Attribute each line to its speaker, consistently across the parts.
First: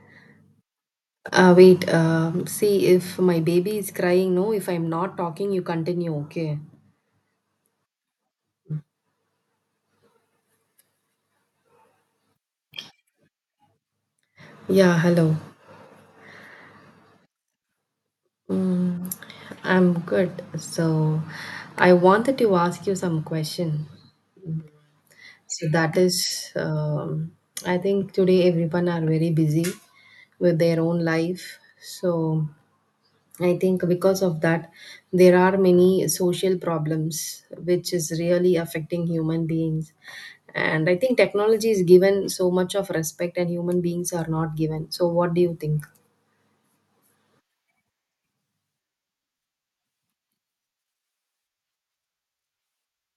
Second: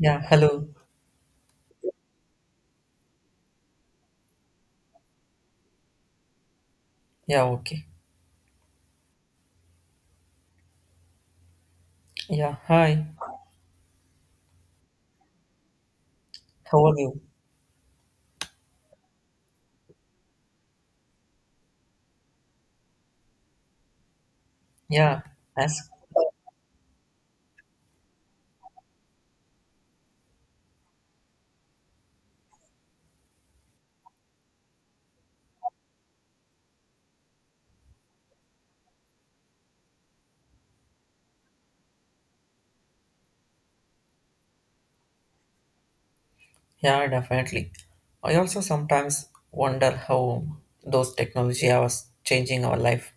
Speaker 1: Yeah, hello.
Speaker 2: See if my baby is crying. No, if I'm not talking, you continue. Okay.
Speaker 1: Yeah, okay. Yeah, hi.
Speaker 2: Yeah, hello.
Speaker 1: How are you?
Speaker 2: Mm, I'm good. I wanted to ask you some question.
Speaker 1: Yeah,
Speaker 2: So
Speaker 1: as
Speaker 2: that is, I think today everyone are very busy with their own life. So I think because of that, there are many social problems which is really affecting human beings. And I think technology is given so much of respect, and human beings are not given. So, what do you think?
Speaker 1: yeah, definitely. I also sometimes wonder how those technology was changing our life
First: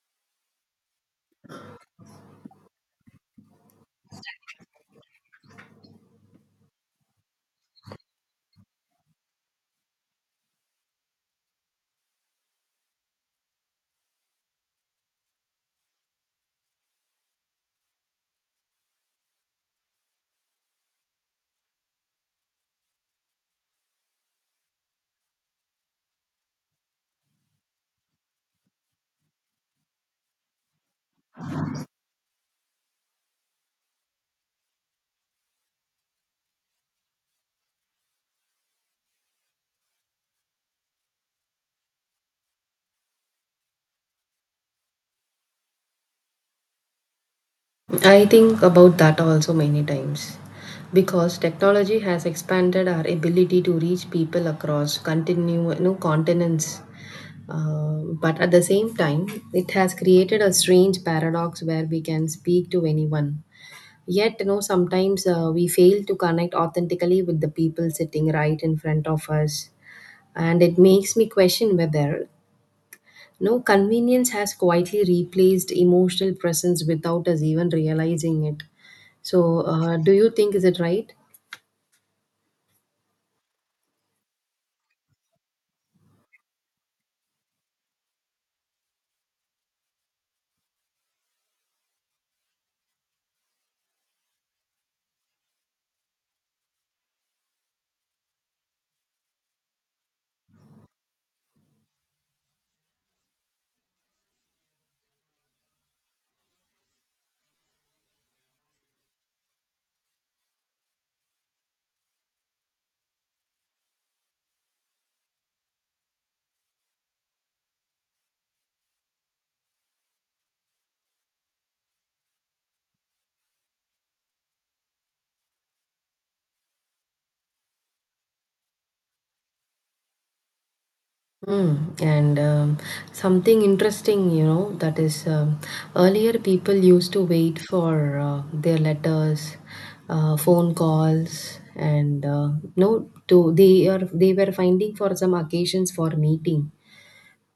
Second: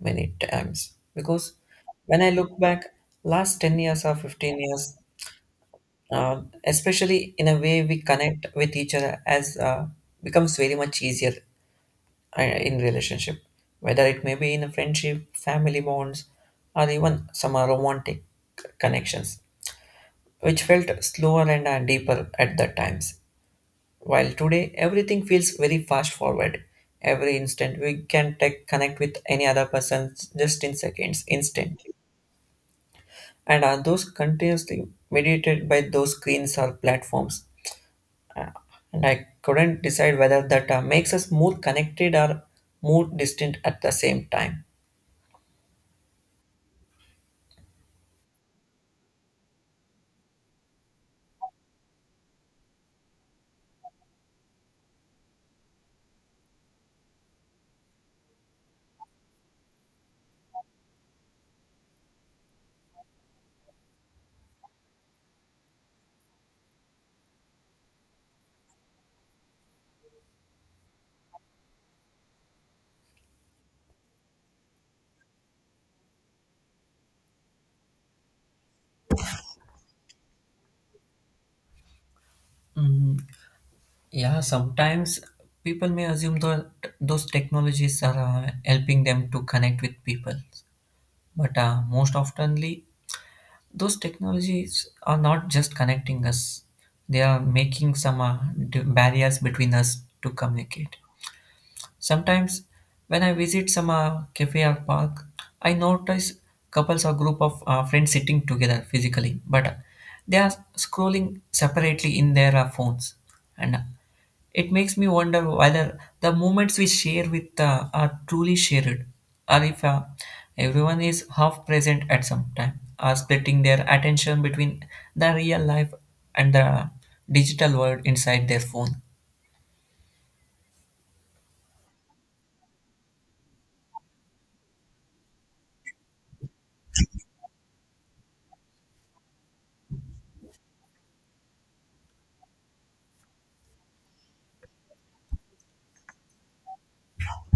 Speaker 1: many times. Because when I look back, last 10 years or 15 years, especially in a way we connect with each other as becomes very much easier in relationship, whether it may be in a friendship, family bonds, or even some romantic connections which felt slower and deeper at the times. While today everything feels very fast forward. Every instant we can tech connect with any other person just in seconds, instantly. And are those continuously mediated by those screens or platforms? Uh, and I couldn't decide whether that makes us more connected or more distant at the same time.
Speaker 2: I think about that also many times because technology has expanded our ability to reach people across continue, no, continents. But at the same time, it has created a strange paradox where we can speak to anyone. Yet, you know, sometimes we fail to connect authentically with the people sitting right in front of us. And it makes me question whether, you know, convenience has quietly replaced emotional presence without us even realizing it. So, do you think is it right?
Speaker 1: Mm, yeah, sometimes people may assume that those technologies are helping them to connect with people. But most oftenly, those technologies are not just connecting us; they are making barriers between us to communicate. Sometimes, when I visit some cafe or park, I notice couples or group of friends sitting together physically, but they are scrolling separately in their phones, and it makes me wonder whether the moments we share with are truly shared, or if everyone is half present at some time, or splitting their attention between the real life and the digital world inside their phone.
Speaker 2: Mm, and something interesting, you know, that is earlier people used to wait for their letters, phone calls, and no, to they are they were finding for some occasions for meeting.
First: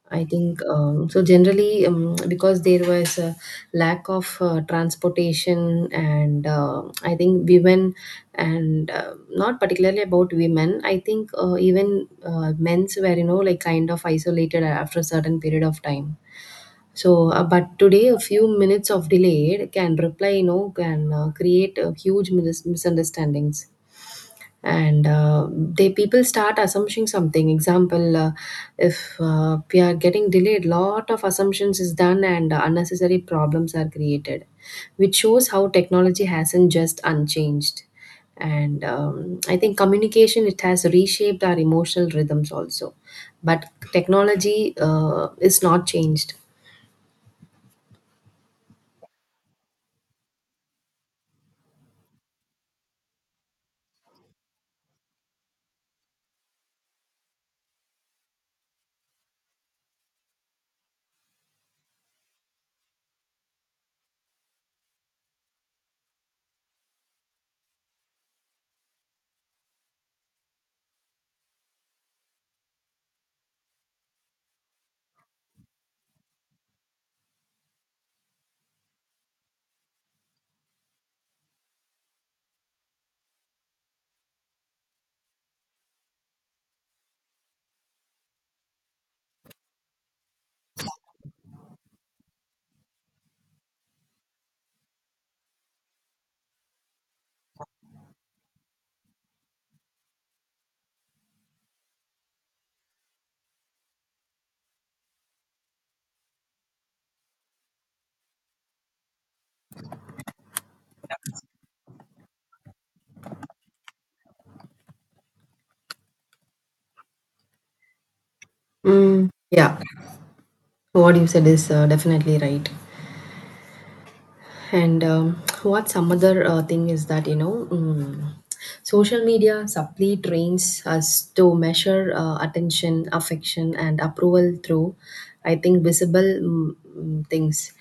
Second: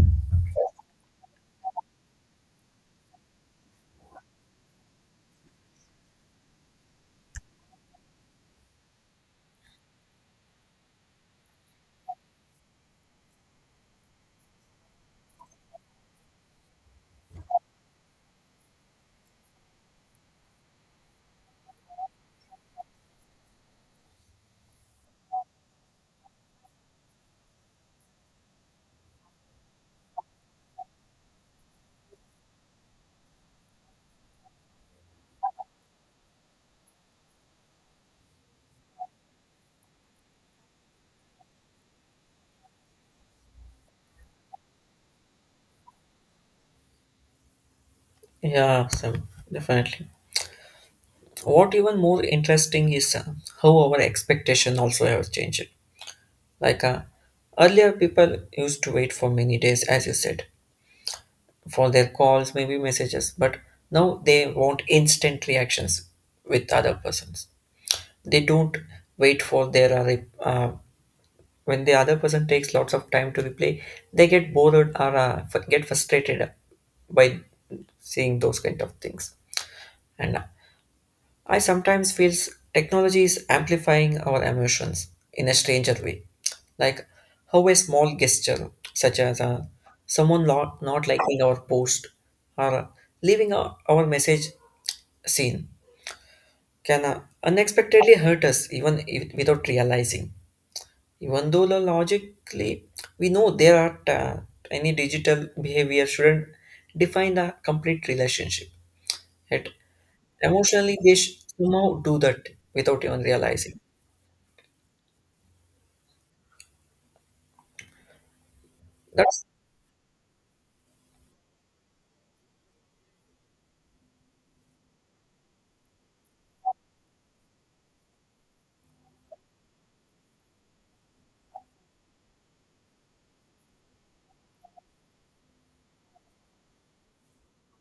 Speaker 2: I think Generally, because there was a lack of transportation, and I think women, and not particularly about women, I think even men's were, you know, like kind of isolated after a certain period of time. So, but today, a few minutes of delay can reply, you know, can create a huge misunderstandings and they people start assuming something example if we are getting delayed, lot of assumptions is done and unnecessary problems are created, which shows how technology hasn't just unchanged. And I think communication, it has reshaped our emotional rhythms also, but technology is not changed.
Speaker 1: Yeah, some definitely. What even more interesting is how our expectation also have changed. Like uh, Earlier, people used to wait for many days, as you said, for their calls, maybe messages. But now they want instant reactions with other persons. They don't wait for when the other person takes lots of time to reply. They get bored or get frustrated by seeing those kind of things. And I sometimes feel technology is amplifying our emotions in a stranger way, like how a small gesture, such as someone not liking our post or leaving our message seen, can unexpectedly hurt us even if, without realizing. Even though logically we know there are any digital behavior shouldn't define a complete relationship, yet emotionally they somehow do that without even realizing. That's
Speaker 2: Yeah. So what you said is definitely right. And what some other thing is that, you know, social media subtly trains us to measure attention, affection, and approval through, I think, visible things.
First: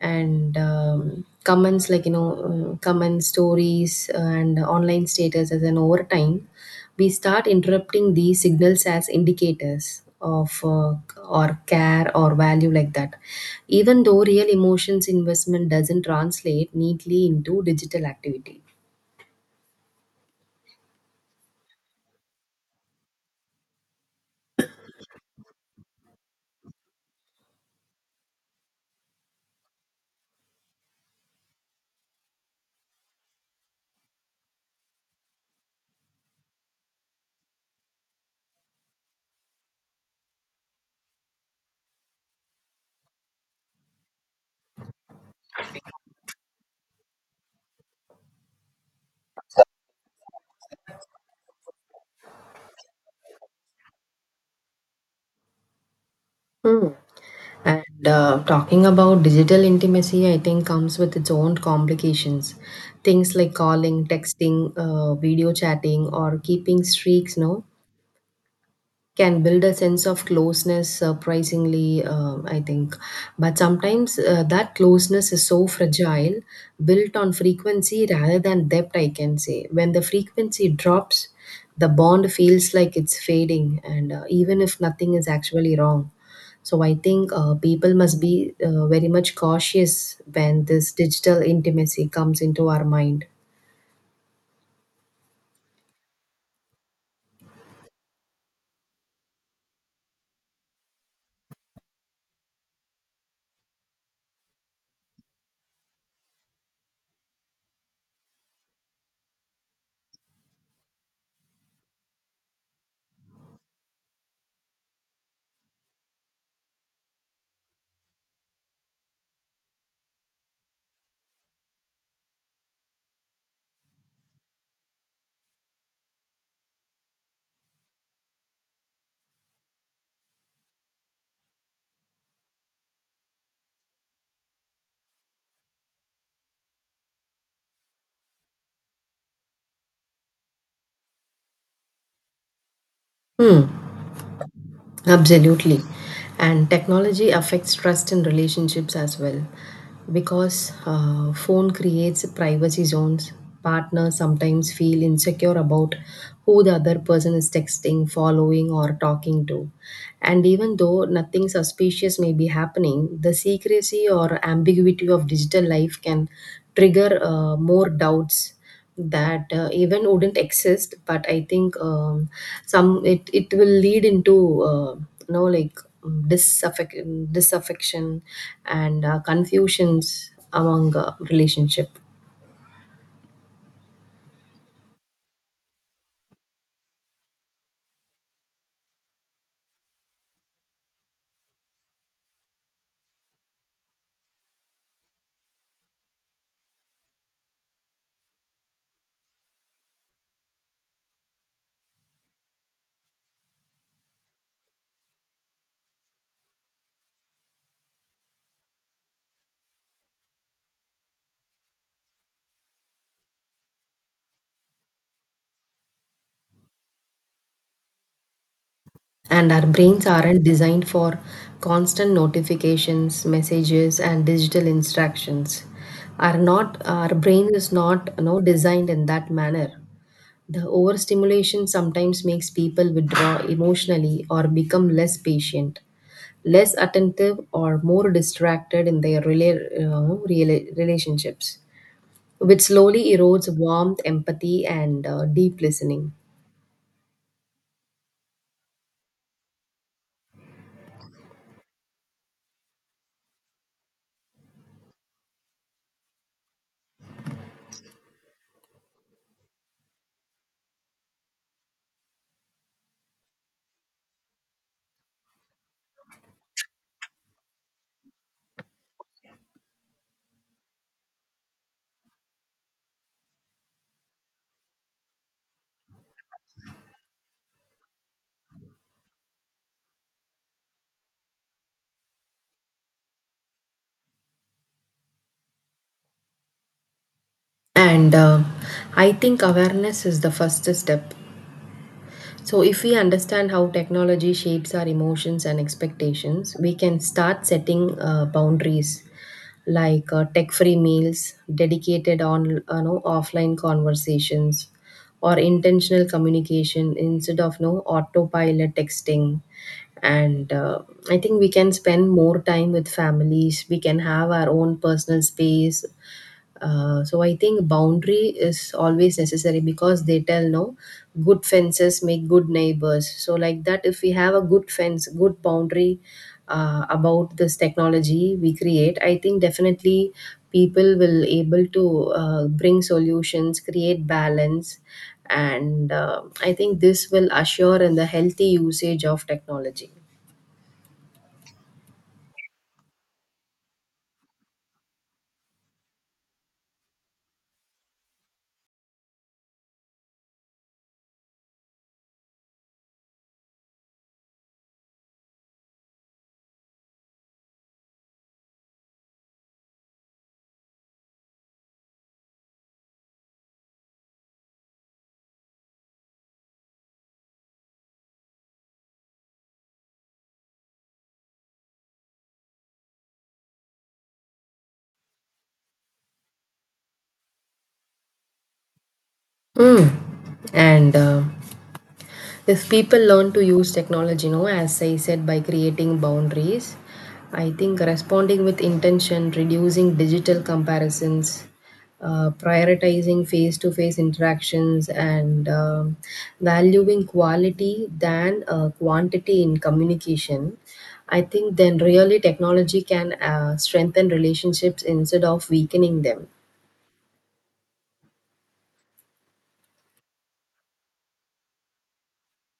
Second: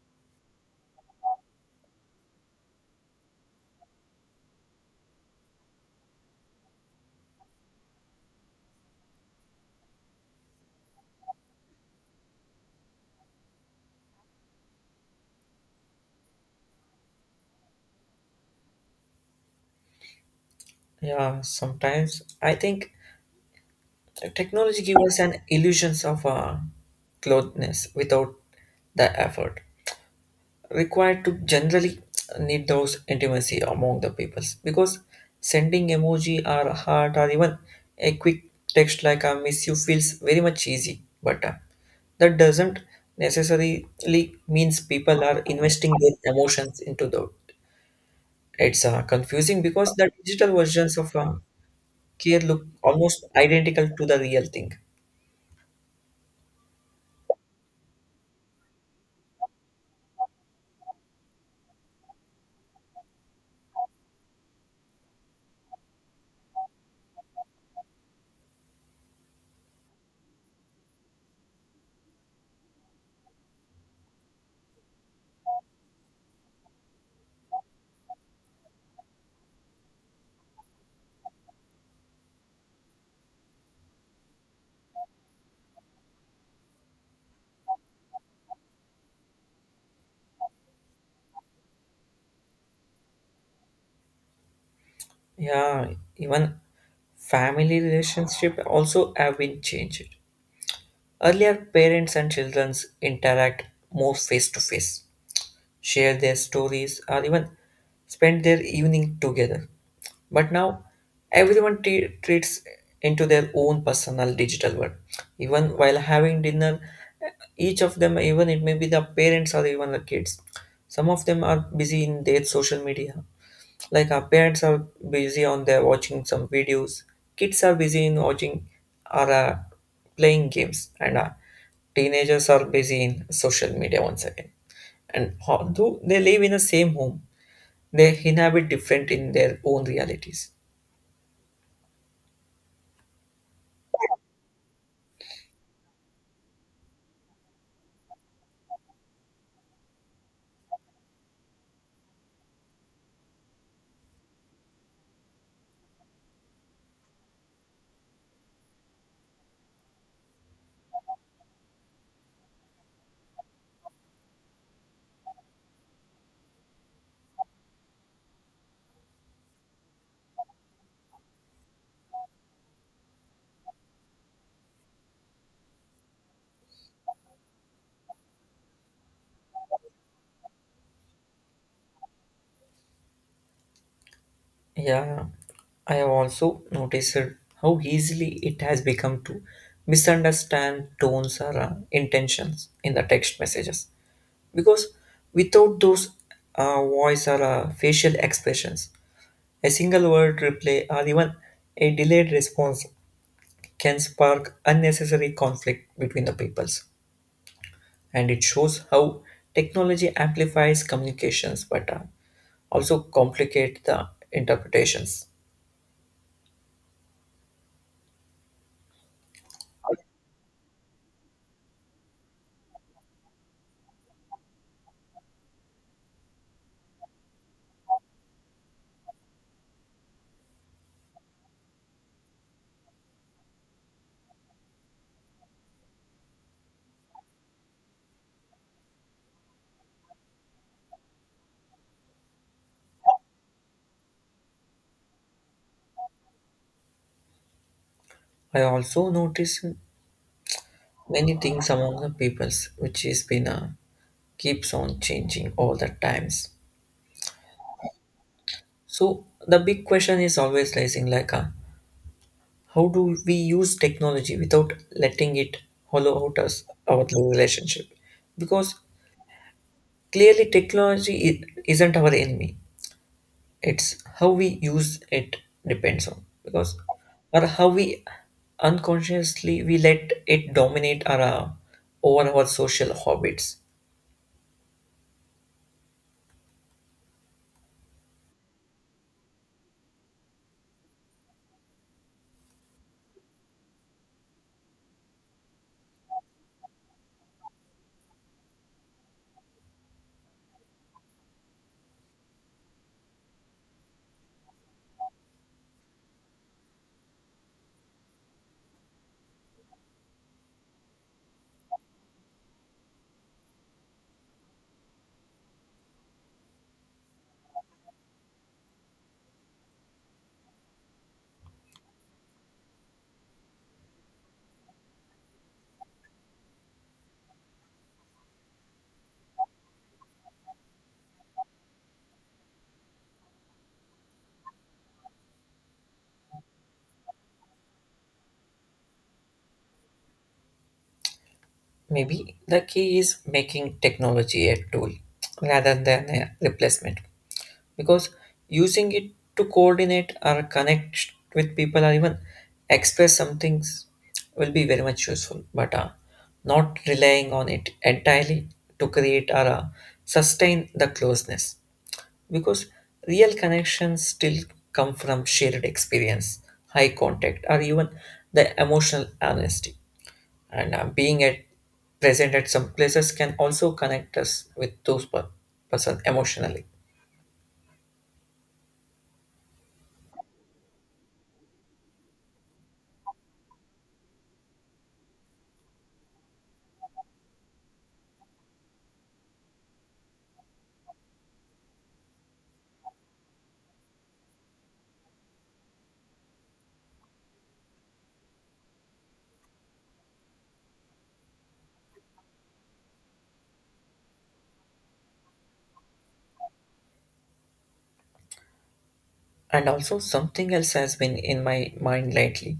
Speaker 2: And comments like, you know, comments, stories, and online status as an over time we start interrupting these signals as indicators of or care or value like that, even though real emotions investment doesn't translate neatly into digital activity.
Speaker 1: Yeah. Sometimes I think technology gives us an illusions of closeness without the effort required to generally need those intimacy among the peoples because sending emoji or heart or even a quick text like "I miss you" feels very much easy, but that doesn't necessarily means people are investing their emotions into the. It's confusing because the digital versions of care look almost identical to the real thing.
Speaker 2: Hmm. And talking about digital intimacy, I think comes with its own complications. Things like calling, texting, video chatting, or keeping streaks, no, can build a sense of closeness surprisingly I think, but sometimes that closeness is so fragile, built on frequency rather than depth, I can say. When the frequency drops, the bond feels like it's fading, and even if nothing is actually wrong. So I think people must be very much cautious when this digital intimacy comes into our mind.
Speaker 1: Yeah, even family relationship also have been changed. Earlier, parents and children interact more face to face, share their stories, or even spend their evening together. But now, everyone treats into their own personal digital world. Even while having dinner, each of them, even it may be the parents or even the kids, some of them are busy in their social media. Like our parents are busy on their watching some videos, kids are busy in watching or playing games, and teenagers are busy in social media once again and although they live in the same home, they inhabit different in their own realities.
Speaker 2: Absolutely. And technology affects trust in relationships as well because phone creates privacy zones. Partners sometimes feel insecure about who the other person is texting, following, or talking to. And even though nothing suspicious may be happening, the secrecy or ambiguity of digital life can trigger more doubts that even wouldn't exist. But I think some it will lead into you know, like disaffection and confusions among relationship.
Speaker 1: Yeah, I have also noticed how easily it has become to misunderstand tones or intentions in the text messages. Because without those voice or facial expressions, a single word reply or even a delayed response can spark unnecessary conflict between the peoples. And it shows how technology amplifies communications but also complicate the interpretations.
Speaker 2: And our brains aren't designed for constant notifications, messages, and digital instructions are not, our brain is not, you know, designed in that manner. The overstimulation sometimes makes people withdraw emotionally or become less patient, less attentive, or more distracted in their relationships, which slowly erodes warmth, empathy, and deep listening.
Speaker 1: I also notice many things among the peoples which is been keeps on changing all the times. So the big question is always raising like how do we use technology without letting it hollow out us our relationship? Because clearly technology isn't our enemy. It's how we use it depends on because or how we unconsciously we let it dominate our over our social habits.
Speaker 2: And I think awareness is the first step. So, if we understand how technology shapes our emotions and expectations, we can start setting boundaries like tech free meals, dedicated on, you know, offline conversations, or intentional communication instead of no autopilot texting. And I think we can spend more time with families, we can have our own personal space. So I think boundary is always necessary because they tell no, good fences make good neighbors. So like that, if we have a good fence, good boundary about this technology we create, I think definitely people will able to bring solutions, create balance, and I think this will assure in the healthy usage of technology.
Speaker 1: Maybe the key is making technology a tool rather than a replacement because using it to coordinate or connect with people or even express some things will be very much useful but not relying on it entirely to create or sustain the closeness because real connections still come from shared experience, high contact, or even the emotional honesty. And being at present at some places can also connect us with those person emotionally.
Speaker 2: Mm. And if people learn to use technology, you know, as I said, by creating boundaries, I think responding with intention, reducing digital comparisons, prioritizing face to face interactions, and valuing quality than quantity in communication. I think then really technology can strengthen relationships instead of weakening them.
Speaker 1: And also something else has been in my mind lately,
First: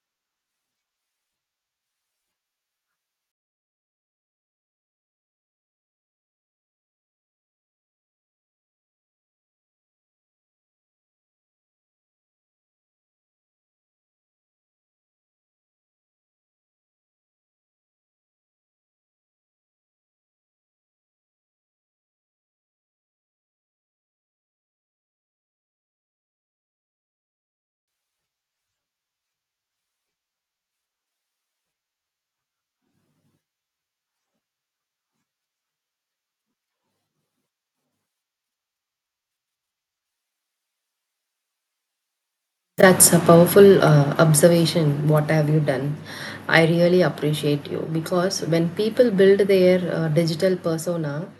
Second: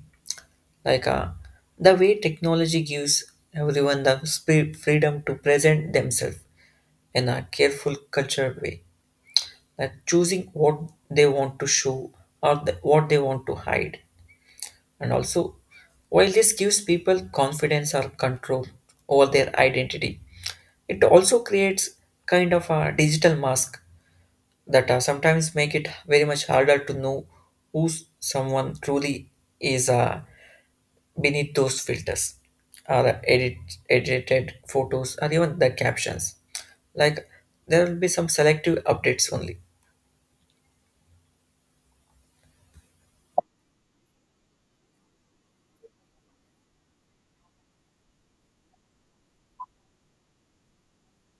Speaker 1: like the way technology gives everyone the freedom to present themselves in a careful, cultured way, like choosing what they want to show or what they want to hide. And also, while this gives people confidence or control over their identity, it also creates kind of a digital mask that sometimes make it very much harder to know who someone truly is beneath those filters or edited photos or even the captions. Like there will be some selective updates only.
Speaker 2: That's a powerful observation. What have you done? I really appreciate you because when people build their digital persona,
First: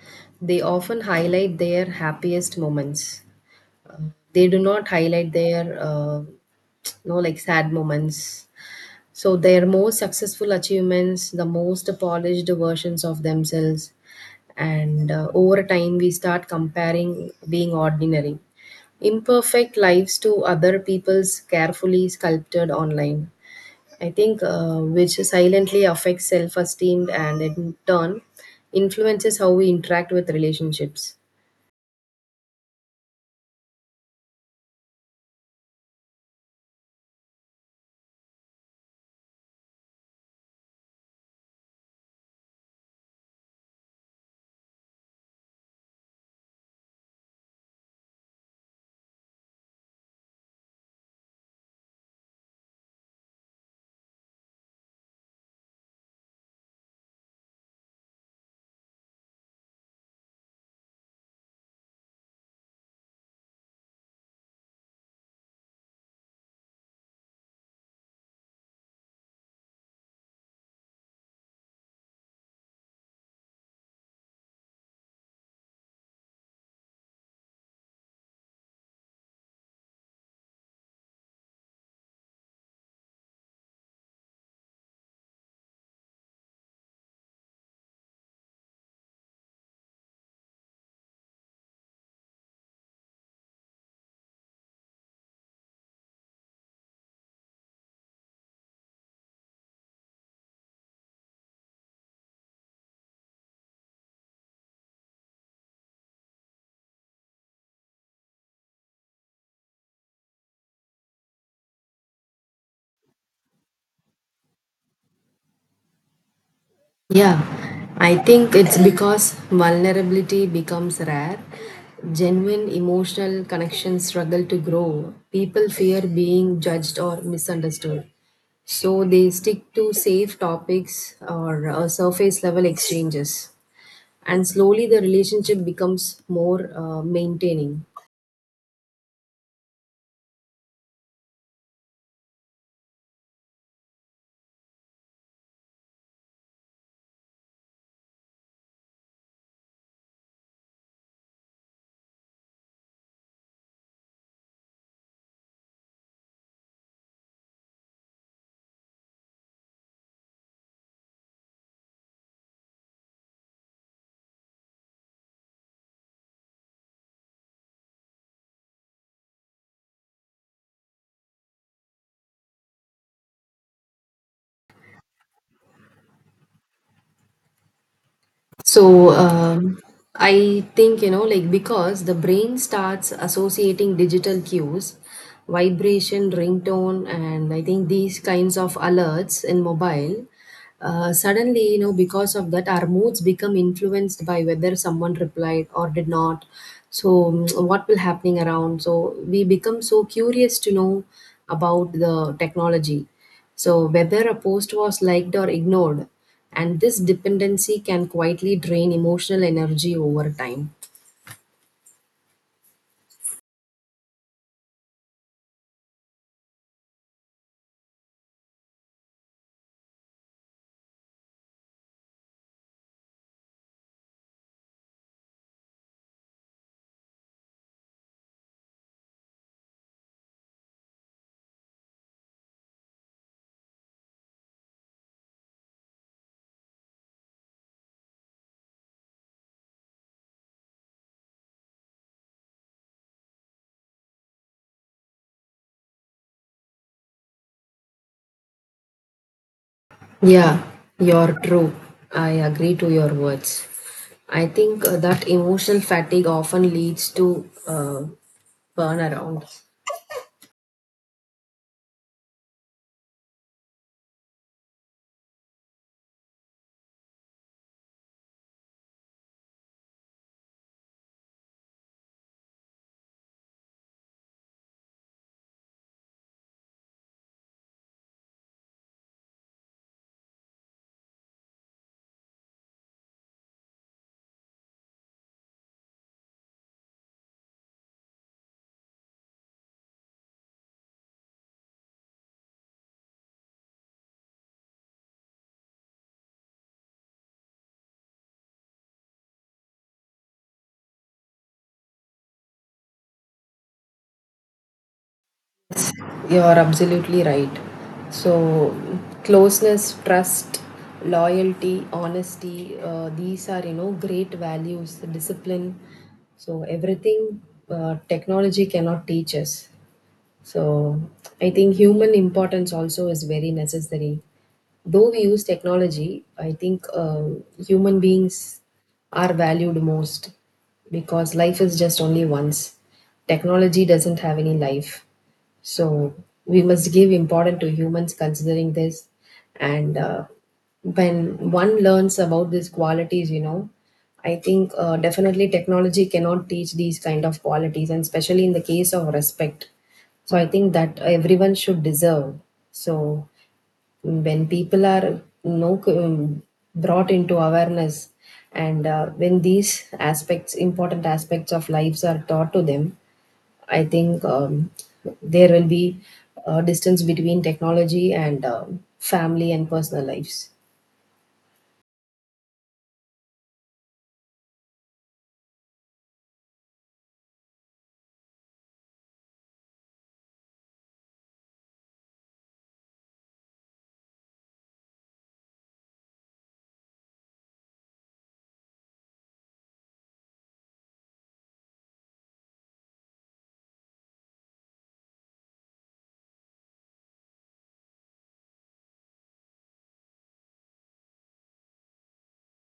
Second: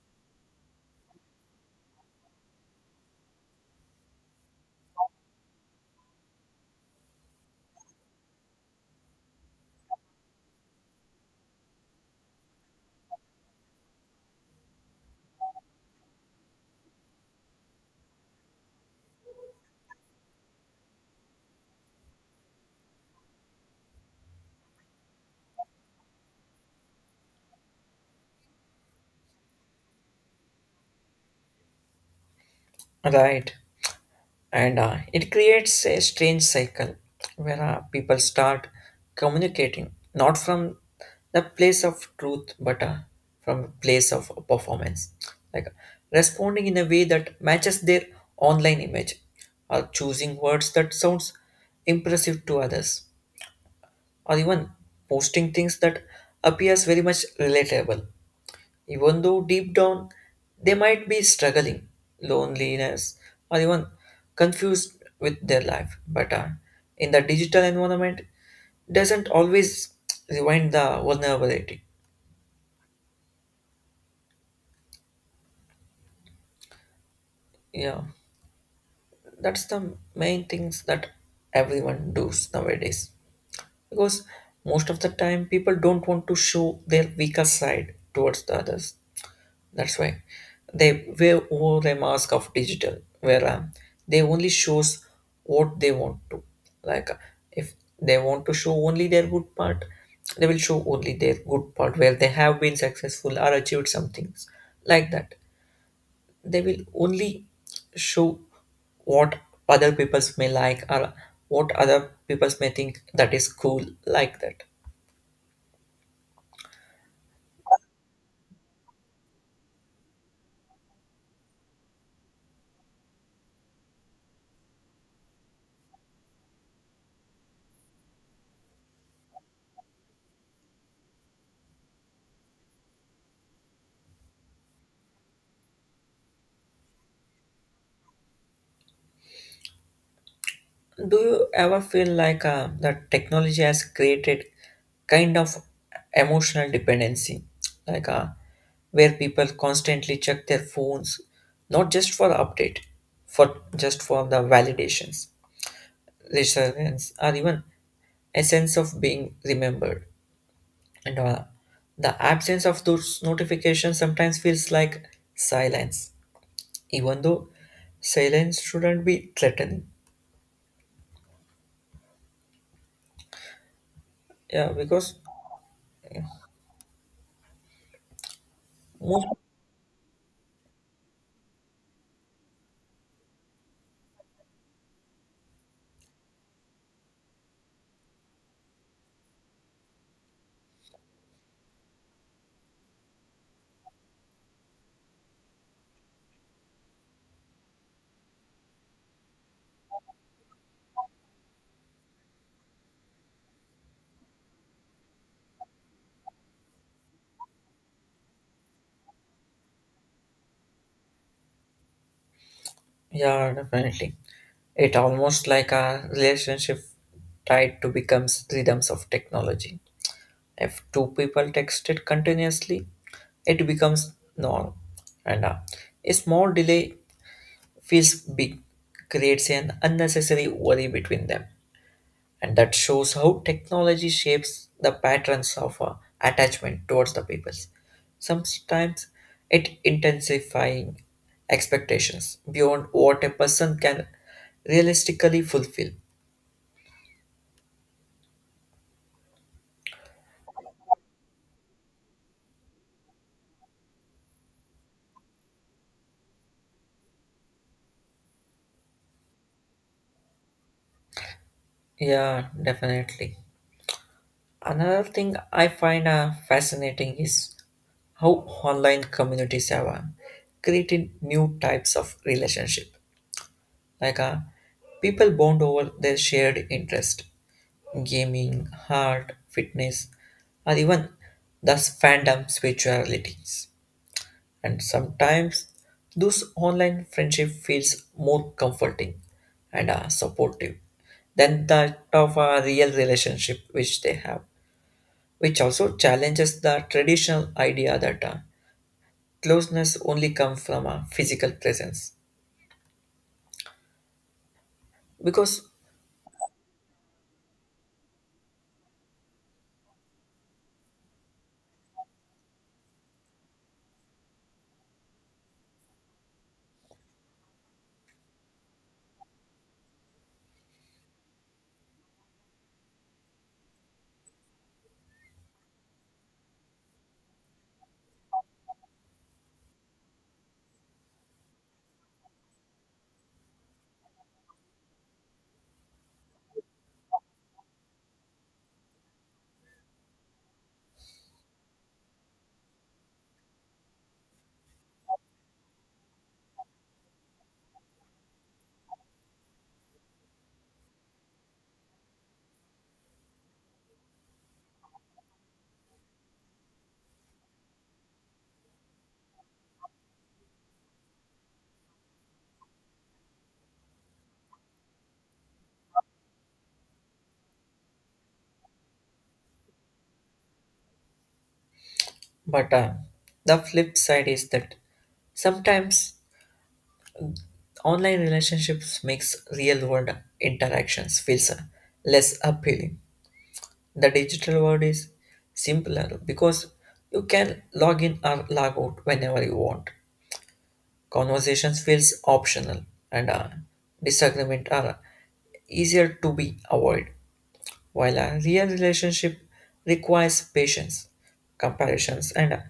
Speaker 2: they often highlight their happiest moments. Uh, they do not highlight their, you know, like sad moments, so their most successful achievements, the most polished versions of themselves, and over time we start comparing being ordinary, imperfect lives to other people's carefully sculpted online. I think which silently affects self-esteem and in turn influences how we interact with relationships.
Speaker 1: Right. And it creates a strange cycle where people start communicating not from the place of truth but from a place of performance like responding in a way that matches their online image or choosing words that sounds impressive to others or even posting things that appears very much relatable even though deep down they might be struggling, loneliness, or even confused with their life. But in the digital environment, doesn't always rewind the vulnerability. Yeah, that's the main things that everyone does nowadays. Because most of the time, people don't want to show their weaker side towards the others. That's why they wear all a mask of digital, where they only shows what they want to. Like uh, if they want to show only their good part, they will show only their good part where they have been successful or achieved some things like that. They will only show what other peoples may like or what other peoples may think that is cool like that.
Speaker 2: Yeah, I think it's because vulnerability becomes rare. Genuine emotional connections struggle to grow. People fear being judged or misunderstood. So they stick to safe topics or surface level exchanges. And slowly the relationship becomes more maintaining.
Speaker 1: Do you ever feel like the technology has created kind of emotional dependency, like uh, where people constantly check their phones, not just for update, for just for the validations, reassurance, or even a sense of being remembered. And the absence of those notifications sometimes feels like silence, even though silence shouldn't be threatening. Yeah, because yeah,
Speaker 2: So,
Speaker 1: most.
Speaker 2: I think, you know, like because the brain starts associating digital cues, vibration, ringtone, and I think these kinds of alerts in mobile, suddenly, you know, because of that, our moods become influenced by whether someone replied or did not. So, what will happening around? So, we become so curious to know about the technology. So, whether a post was liked or ignored, and this dependency can quietly drain emotional energy over time.
Speaker 1: Yeah, definitely. It almost like a relationship tied to becomes rhythms of technology. If two people text it continuously, it becomes normal. And a small delay feels big, creates an unnecessary worry between them and that shows how technology shapes the patterns of attachment towards the people. Sometimes it intensifying expectations beyond what a person can realistically fulfill.
Speaker 2: Yeah, you're true. I agree to your words. I think that emotional fatigue often leads to burnaround.
Speaker 1: Yeah, definitely. Another thing I find fascinating is how online communities have created new types of relationship. Like uh, People bond over their shared interest gaming, art, fitness, or even thus fandom spiritualities. And sometimes those online friendship feels more comforting and supportive than that of a real relationship which they have, which also challenges the traditional idea that closeness only comes from a physical presence. Because,
Speaker 2: Yes, you are absolutely right. So, closeness, trust, loyalty, honesty, these are, you know, great values, discipline. So, everything technology cannot teach us. So, I think human importance also is very necessary. Though we use technology, I think human beings are valued most because life is just only once. Technology doesn't have any life. So we must give importance to humans considering this. And when one learns about these qualities, you know, I think definitely technology cannot teach these kind of qualities, and especially in the case of respect. So I think that everyone should deserve. So when people are no brought into awareness, and when these aspects, important aspects of lives, are taught to them, I think there will be a distance between technology and family and personal lives.
Speaker 1: but the flip side is that sometimes online relationships makes real world interactions feels less appealing. The digital world is simpler because you can log in or log out whenever you want. Conversations feels optional and disagreement are easier to be avoided. While a real relationship requires patience, comparisons, and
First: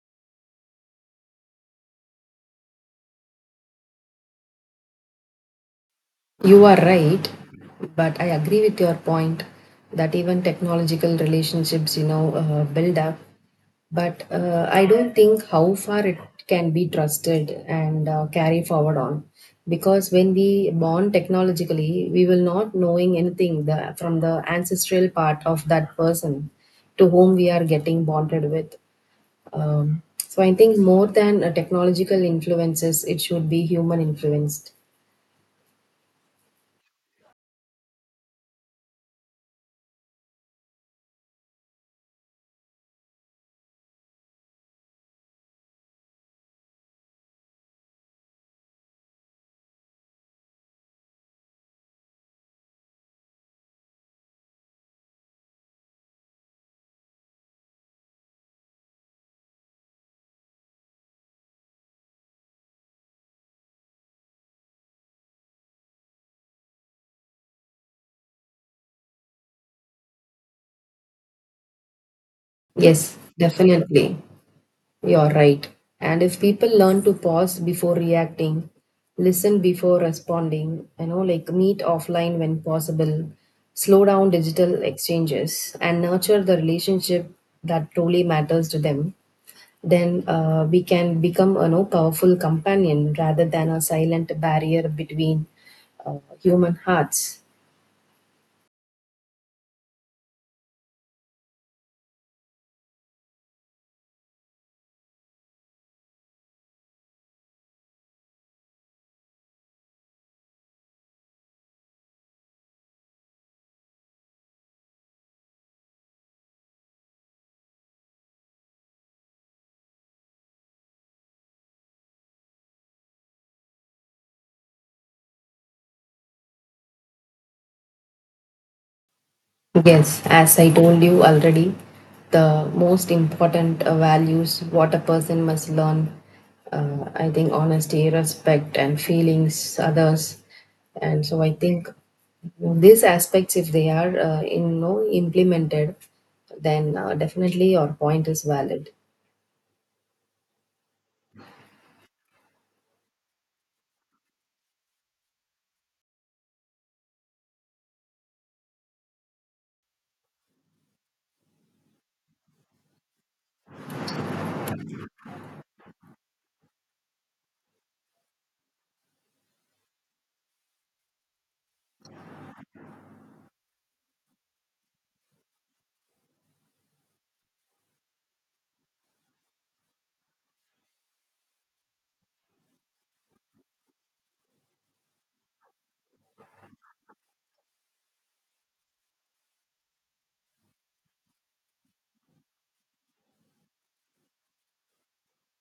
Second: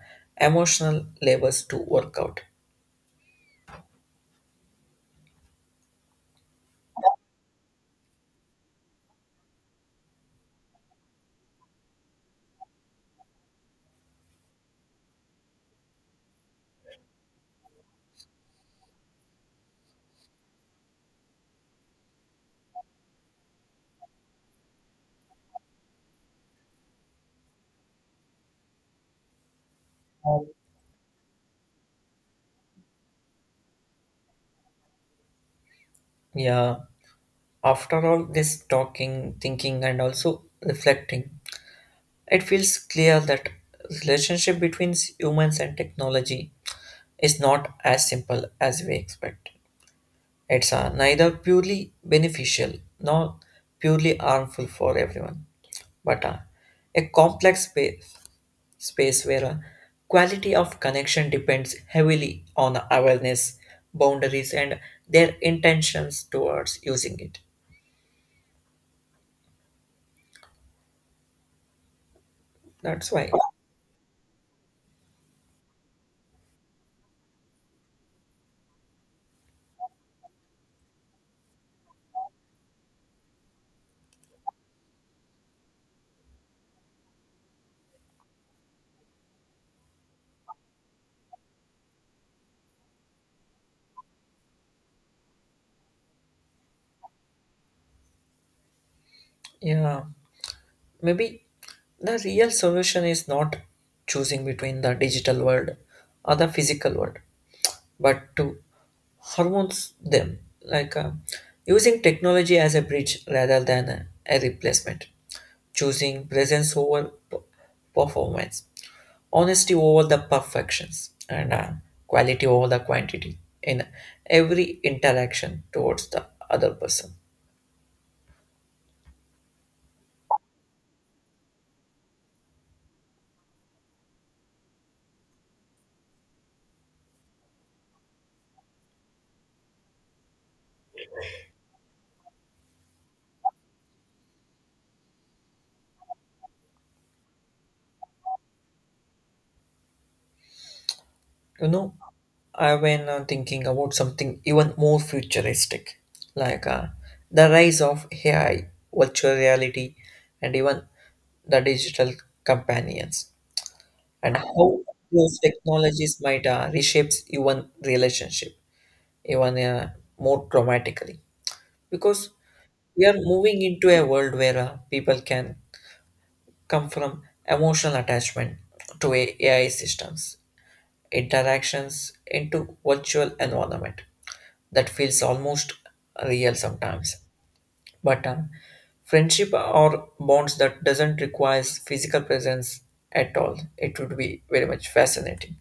Speaker 1: emotional labors to work out.
Speaker 2: You are right, but I agree with your point that even technological relationships, you know, build up. But I don't think how far it can be trusted and carry forward on. Because when we bond technologically, we will not knowing anything from the ancestral part of that person to whom we are getting bonded with. So I think more than technological influences, it should be human influenced.
Speaker 1: Yeah. After all this talking, thinking, and also reflecting, it feels clear that relationship between humans and technology is not as simple as we expect. It's neither purely beneficial nor purely harmful for everyone, but a complex space where quality of connection depends heavily on awareness, boundaries, and their intentions towards using it. That's
Speaker 2: Yes,
Speaker 1: why,
Speaker 2: definitely. You're right. And if people learn to pause before reacting, listen before responding, you know, like meet offline when possible, slow down digital exchanges, and nurture the relationship that truly matters to them, then we can become a, you know, powerful companion rather than a silent barrier between human hearts.
Speaker 1: yeah. Maybe the real solution is not choosing between the digital world or the physical world, but to harmonize them, like using technology as a bridge rather than a replacement, choosing presence over performance, honesty over the perfections, and quality over the quantity in every interaction towards the other person.
Speaker 2: Yes, as I told you already, the most important values what a person must learn, I think honesty, respect, and feelings, others. And so I think these aspects, if they are in no implemented, then definitely your point is valid.
Speaker 1: You know, I've been thinking about something even more futuristic, like the rise of AI, virtual reality, and even the digital companions, and how those technologies might reshape even relationship even more dramatically. Because we are moving into a world where people can come from emotional attachment to AI systems, interactions into virtual environment that feels almost real sometimes but friendship or bonds that doesn't require physical presence at all. It would be very much fascinating.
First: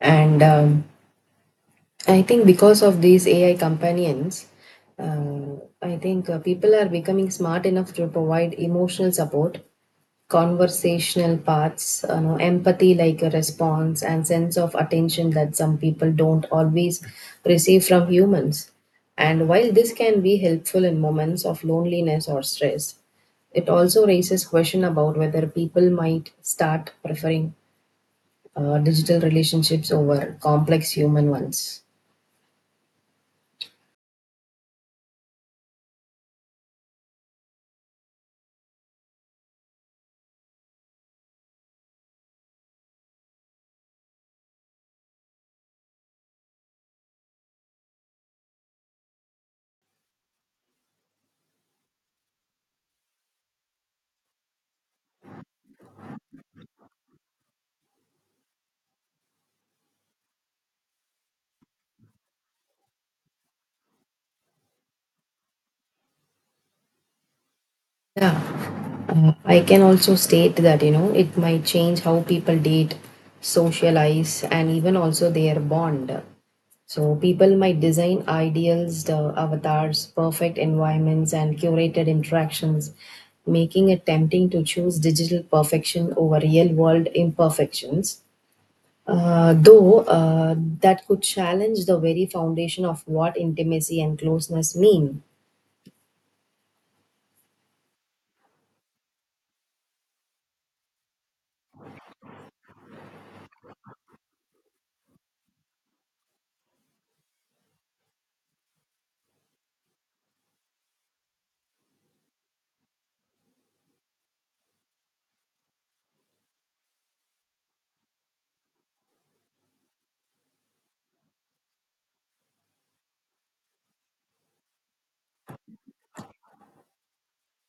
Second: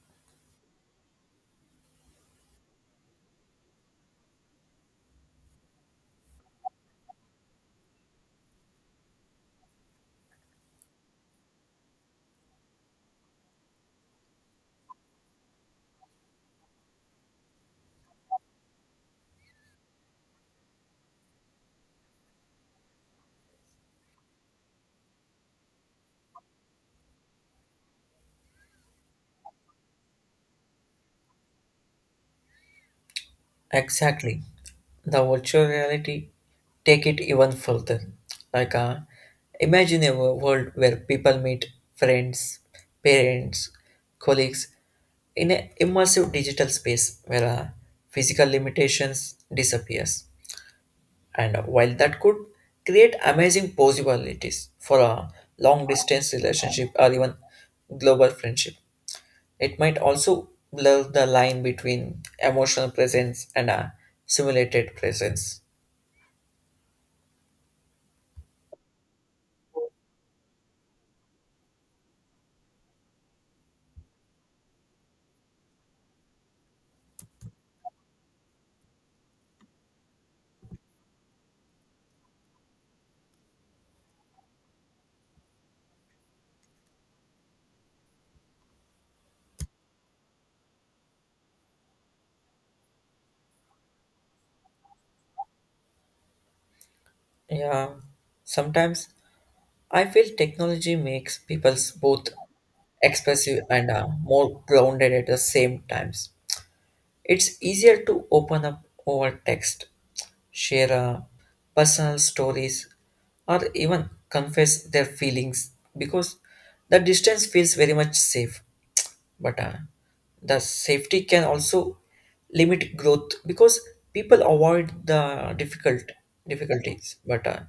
Speaker 2: And I think because of these AI companions, uh, I think people are becoming smart enough to provide emotional support, conversational parts, you know, empathy like a response and sense of attention that some people don't always receive from humans. And while this can be helpful in moments of loneliness or stress, it also raises question about whether people might start preferring digital relationships over complex human ones.
Speaker 1: Exactly, the virtual reality take it even further like imagine a world where people meet friends parents colleagues in an immersive digital space where physical limitations disappears. And while that could create amazing possibilities for a long distance relationship or even global friendship, it might also blur the line between emotional presence and a simulated presence.
Speaker 2: Yeah. I can also state that, you know, it might change how people date, socialize, and even also their bond. So people might design ideals, the avatars, perfect environments, and curated interactions, making it tempting to choose digital perfection over real world imperfections. Though that could challenge the very foundation of what intimacy and closeness mean.
Speaker 1: Yeah, sometimes I feel technology makes people both expressive and more grounded at the same times. It's easier to open up over text, share personal stories, or even confess their feelings because the distance feels very much safe. But the safety can also limit growth because people avoid the difficulties. But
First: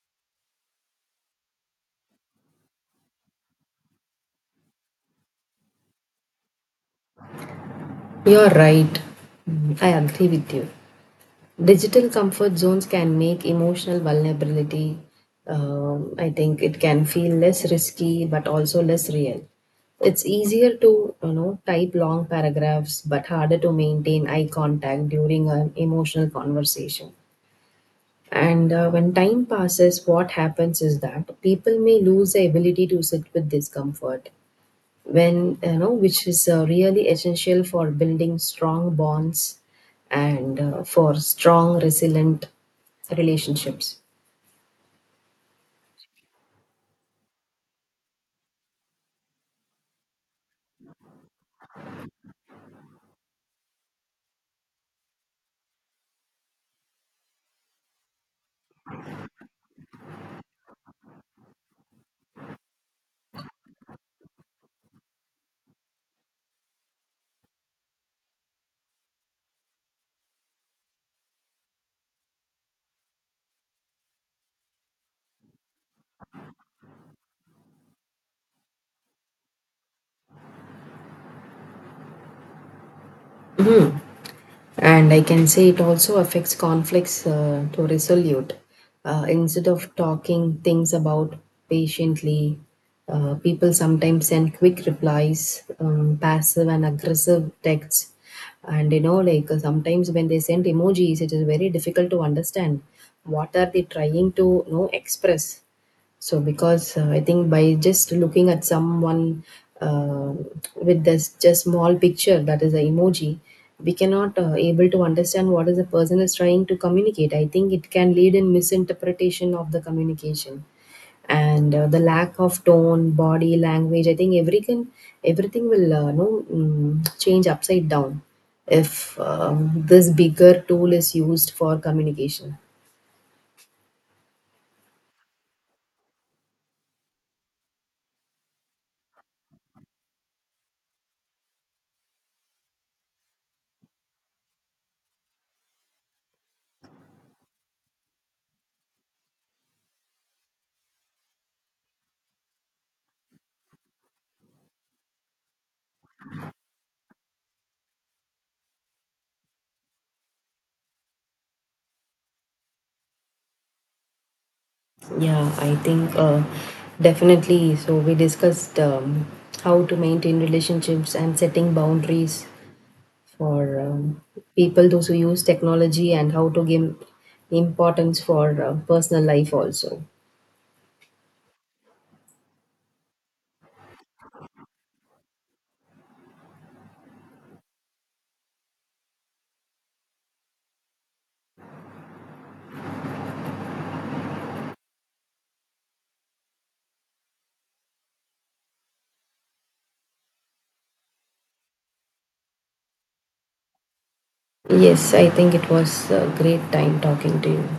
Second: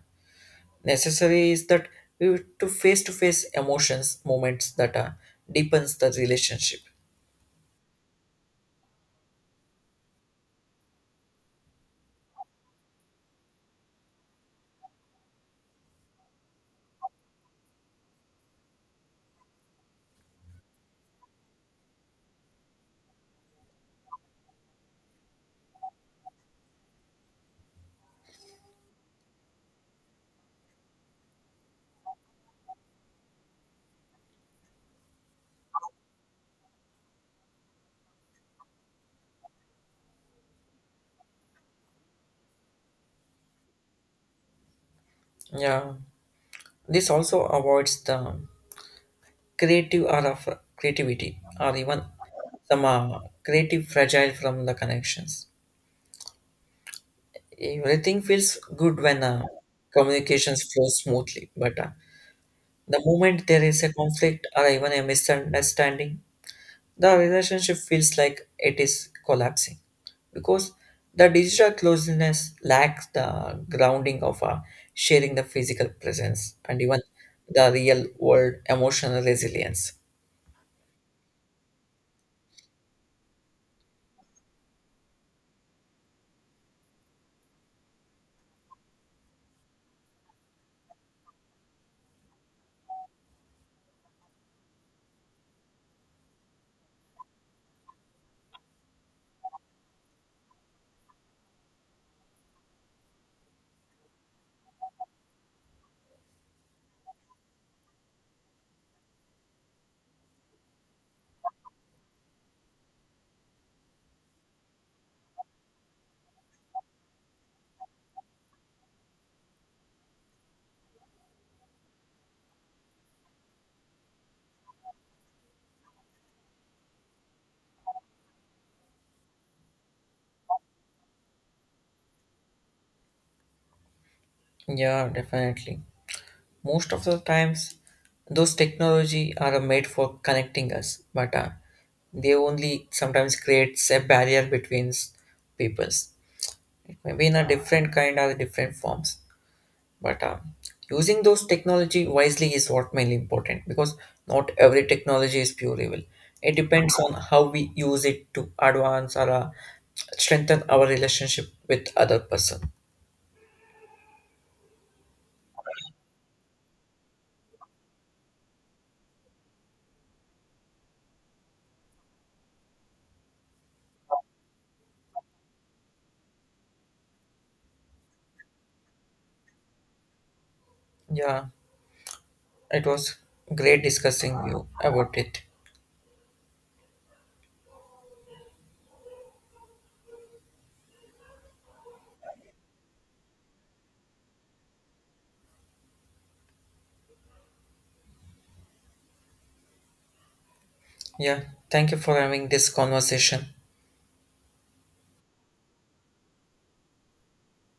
Speaker 1: necessary is that we have to face emotions, moments that deepens the relationship.
Speaker 2: You're right. I agree with you. Digital comfort zones can make emotional vulnerability, I think it can feel less risky but also less real. It's easier to, you know, type long paragraphs but harder to maintain eye contact during an emotional conversation. And when time passes, what happens is that people may lose the ability to sit with discomfort when, you know, which is really essential for building strong bonds and for strong resilient relationships.
Speaker 1: Yeah, this also avoids the creative or of creativity or even some creative fragile from the connections. Everything feels good when communications flow smoothly but the moment there is a conflict or even a misunderstanding the relationship feels like it is collapsing because the digital closeness lacks the grounding of sharing the physical presence and even the real world emotional resilience.
Speaker 2: And I can say it also affects conflicts to resolute. Instead of talking things about patiently, people sometimes send quick replies, passive and aggressive texts. And you know, like sometimes when they send emojis, it is very difficult to understand what are they trying to, you know, express. So, because I think by just looking at someone uh, with this just small picture, that is the emoji, we cannot able to understand what is the person is trying to communicate. I think it can lead in misinterpretation of the communication and the lack of tone, body language. I think everything will no mm, change upside down if this bigger tool is used for communication.
Speaker 1: Yeah, definitely, most of the times those technology are made for connecting us but they only sometimes creates a barrier between peoples. It may be in a different kind or different forms but using those technology wisely is what mainly important because not every technology is pure evil. It depends on how we use it to advance or strengthen our relationship with other person.
Speaker 2: Yeah, I think definitely. So we discussed how to maintain relationships and setting boundaries for people, those who use technology, and how to give importance for personal life also.
Speaker 1: Yeah, it was great discussing you about it. Yeah, thank you for having this conversation.
Speaker 2: Yes, I think it was a great time talking to you.